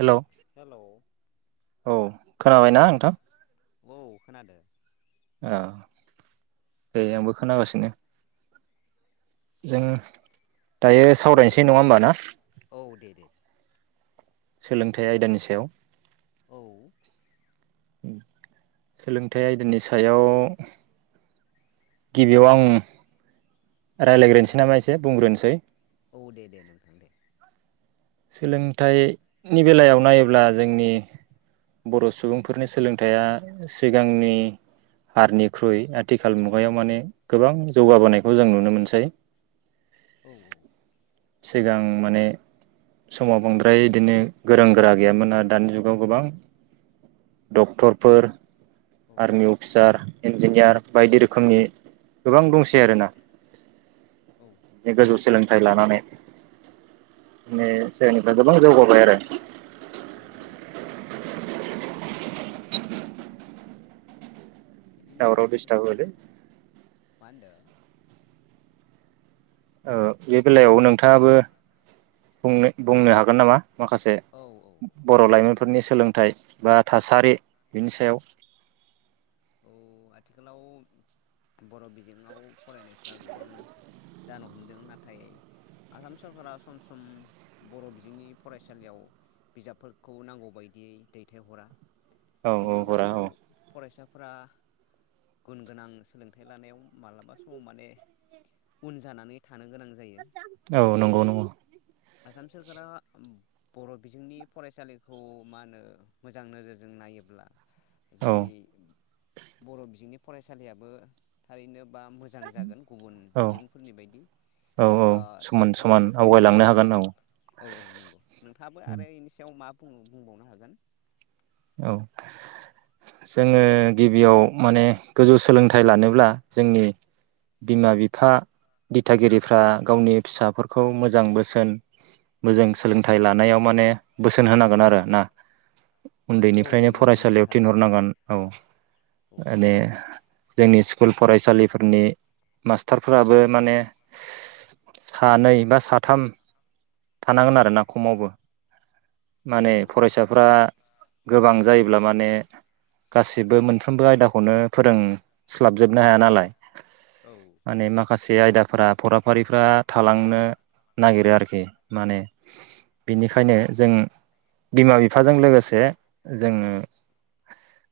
Hello hello औ। खोनाबायना नोंथां? औ खोनादों। ओ दे आंबो खोनागासिनो। जों दायो औ औ सावरायनोसै नङा होमबा ना औ दे दे सोलोंथाइ आयदानि सायाव उम सोलोंथाइ आयदानि सायाव गिबियाव आं रायज्लायग्रोनोसै नामा एसे बुंग्रोनोसै? औ दे दे नोंथां दे सोलोंथाइनि बेलायाव नायोब्ला जोंनि बर सुबुंफोरनि सोलोंथाइया सिगांनि हारनिख्रुइ आथिखाल मुगायाव माने गोबां जौगाबोनायखौ जों नुनो मोनसै औ औ सिगां माने समाव बांद्राय बिदिनो गोरों गोरा गैयामोन आरो दानि जुगाव गोबां डक्टरफोर औ आर्मि अफिसार इन्जिनियार बायदि रोखोमनि गोबां दंसै आरोना? औ बे गोजौ सोलोंथा फ्राय लानानै ने निफ्राय गोबां जौगाबाय आरो नंगौ नंगौ बिदिनो दावराव दिस्थाब आथिखालाव होबायदे मा होनदों? ओ बे बेलायाव नोंथाङाबो बुंनो बुंनो हागोन नामा? माखासे औ औ बर लाइमोनफोरनि सोलोंथाइ बा थासारि बिनि सायाव औ आथिखालाव बर बिजोङाव फरायनायफ्रा गोबां जानो हमदों नाथाय आसाम सरकारा सम सम बर बिजोंनि फरायसालियाव बिजाबफोरखौ नांगौ बायदियै दैथायहरा औ औ बिनि हरा औ जाहोनाव फरायसा फोरा गुन गोनां सोलोंथाइ लानायाव मालाबा समाव माने उन जानानै थानो गोनां ज औ नंगौ नंगौ आसाम सोरखारा बर बिजोंनि फरायसालिखौ मा होनो मोजां नोजोरजों नायोब्ला औ जोंनि बर बिजोंनि फरायसालियाबो थारैनो बा मोजां जागोन गुबुन औ बिजोंफोरनि बायदि औ औ ओ समान सोलोंथाइ समान लानो हानायाव आवगायलांनो गोजौ हागोन औ औ औ नंगौ नोंथाङाबो आरो बेनि सायाव मा? बुं बुंबावनो हागोन औ जोङो गिबियाव माने गोजौ सोलोंथाइ लानोब्ला जोंनि बिमा बिफा दिथागिरिफ्रा गावनि फिसाफोरखौ मोजां बोसोन मोजां सोलोंथाइ लानायाव माने बोसोन होनांगोन आरो ना औ औ उन्दैनिफ्रायनो नंगौ नंगौ फरायसालियाव थारैनो थिनहरनांगोन औ औ माने जोंनि स्कुल फरायसालिफोरनि मास्टारफोराबो माने सानै बा साथाम थानांगोन आरोना खमावबो माने नंगौ थार फरायसाफ्रा गोबां जायोब्ला माने गासिबो मोनफ्रोमबो आयदाखौनो फोरोंस्लाबजोबनो हाया नालाय औ माने माखासे बे आयदाफ्रा फराफारिफ्रा थालांनो नागिरो आरोखि माने बिनिखायनो जों बिमा बिफाजों लोगोसे जोङो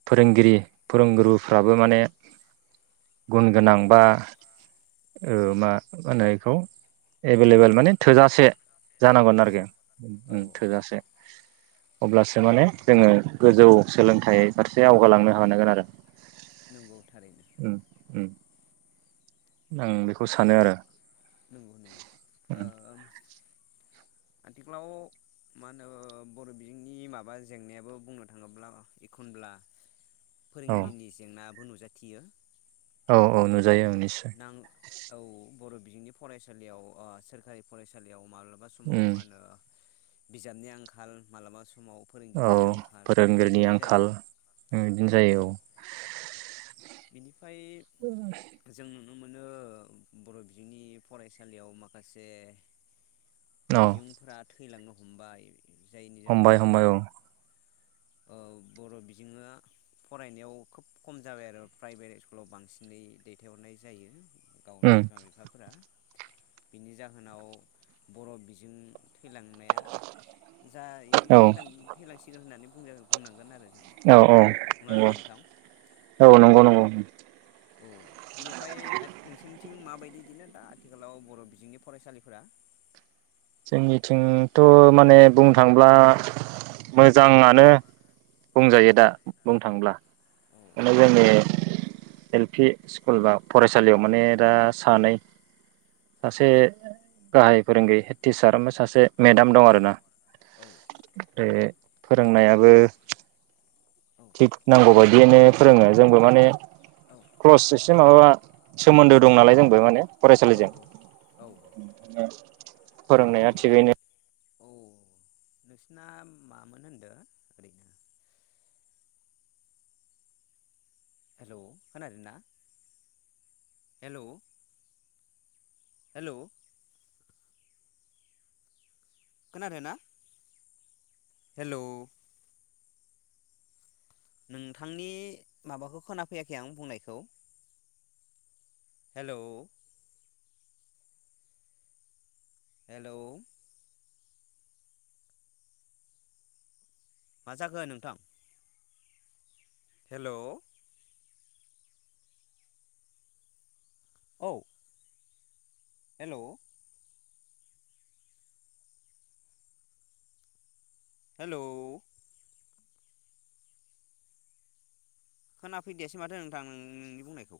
फोरोंगिरि फोरोंगुरुफ्राबो माने गुन गोनां बा ओ मा माहोनो बेखौ? एभेलेबेल माने थोजासे ओं जानांगोन आरोखि बिजाब औ उम औ थोजासे अब्लासो माने जोङो गोजौ सोलोंथाइ फारसे आवगालांनो हानांगोन आरो नंगौ थारैनो उम उम आं बेखौ सानो आरो नंगौ नंगौ ओ ओम आथिखालाव मा होनो बर' बिजोंनि माबा जेंनायाबो बुंनो थाङोब्ला एखनब्ला औ फोरोंगिरिनि जेंना बो नुजाथियो औ औ नुजा नों औ बर' बिजोंनि फरायसालियाव सोरखारि फरायसालियाव माब्लाबा समाव उम मा होनो बिजाबनि आंखाल मालाबा स औ फोरोंगिरिनि जायो आंखाल बिदिनो जायो औ बिनि फ्राय जों नुनो मोनो बर' बिजोंनि फरायसालियाव माखासे औ औ बिजोंफोराथ' थैलांनो हमबाय जायनि हमबाय जाहोनाव हमबाय औ ओ बर' बिजोङाव फरायनायाव खोब खम जाबाय आरो प्राइभेट स्कुलाव बांसिनै दैथायहरनाय जायो गाव उम बिमा बिफाफोरा बिनि जाहोनाव बर' बिजों थैलांनाया जा बिदिनो औ थैलांसिगोन होननानै ओ बुंनांगोन आरो जों औ औ नङा होनबा नोंथां नंगौ औ नंगौ नंगौ [inaudible] औ बिनिफ्राय नोंसोरनि थिं माबायदि बिदिनो दा आथिखालाव बर' बिजोंनि फरायसालिफोरा? जोंनिथिंथ' माने बुंनो थांब्ला मोजाङानो बुंजायो दा बुंनो थाङोब्ला औ माने जोंनि एल पि स्कुल बा फरायसालियाव माने दा सानै सासे औ गाहाय फोरोंगिरि हेत टिचार ओमफखय सासे मेदाम दं आरो ना औ बे फोरोंनायाबो औ थिग नांगौ बायदियैनो फोरोङो जोंबो माने औ क्ल'स एसे माबा सोमोन्दो दं नालाय जोंबो माने फरायसालिजों। औ औ औ बेनिफ्राय फोरोंनाया थिगैनो औ नोंसिना मामोन होनदो ओरैनो? हेलौ खोनादोना हेलौ? हेलौ खोनादोना? हेलौ नोंथांनि माबाखौ खोनाफैयाखै आं बुंनायखौ। हेलौ हेलौ मा जाखो नोंथां? हेलौ औ हेलौ हेलौ खोनाफैदिआसै माथो नोंथां नों-नोंनि बुंनायखौ।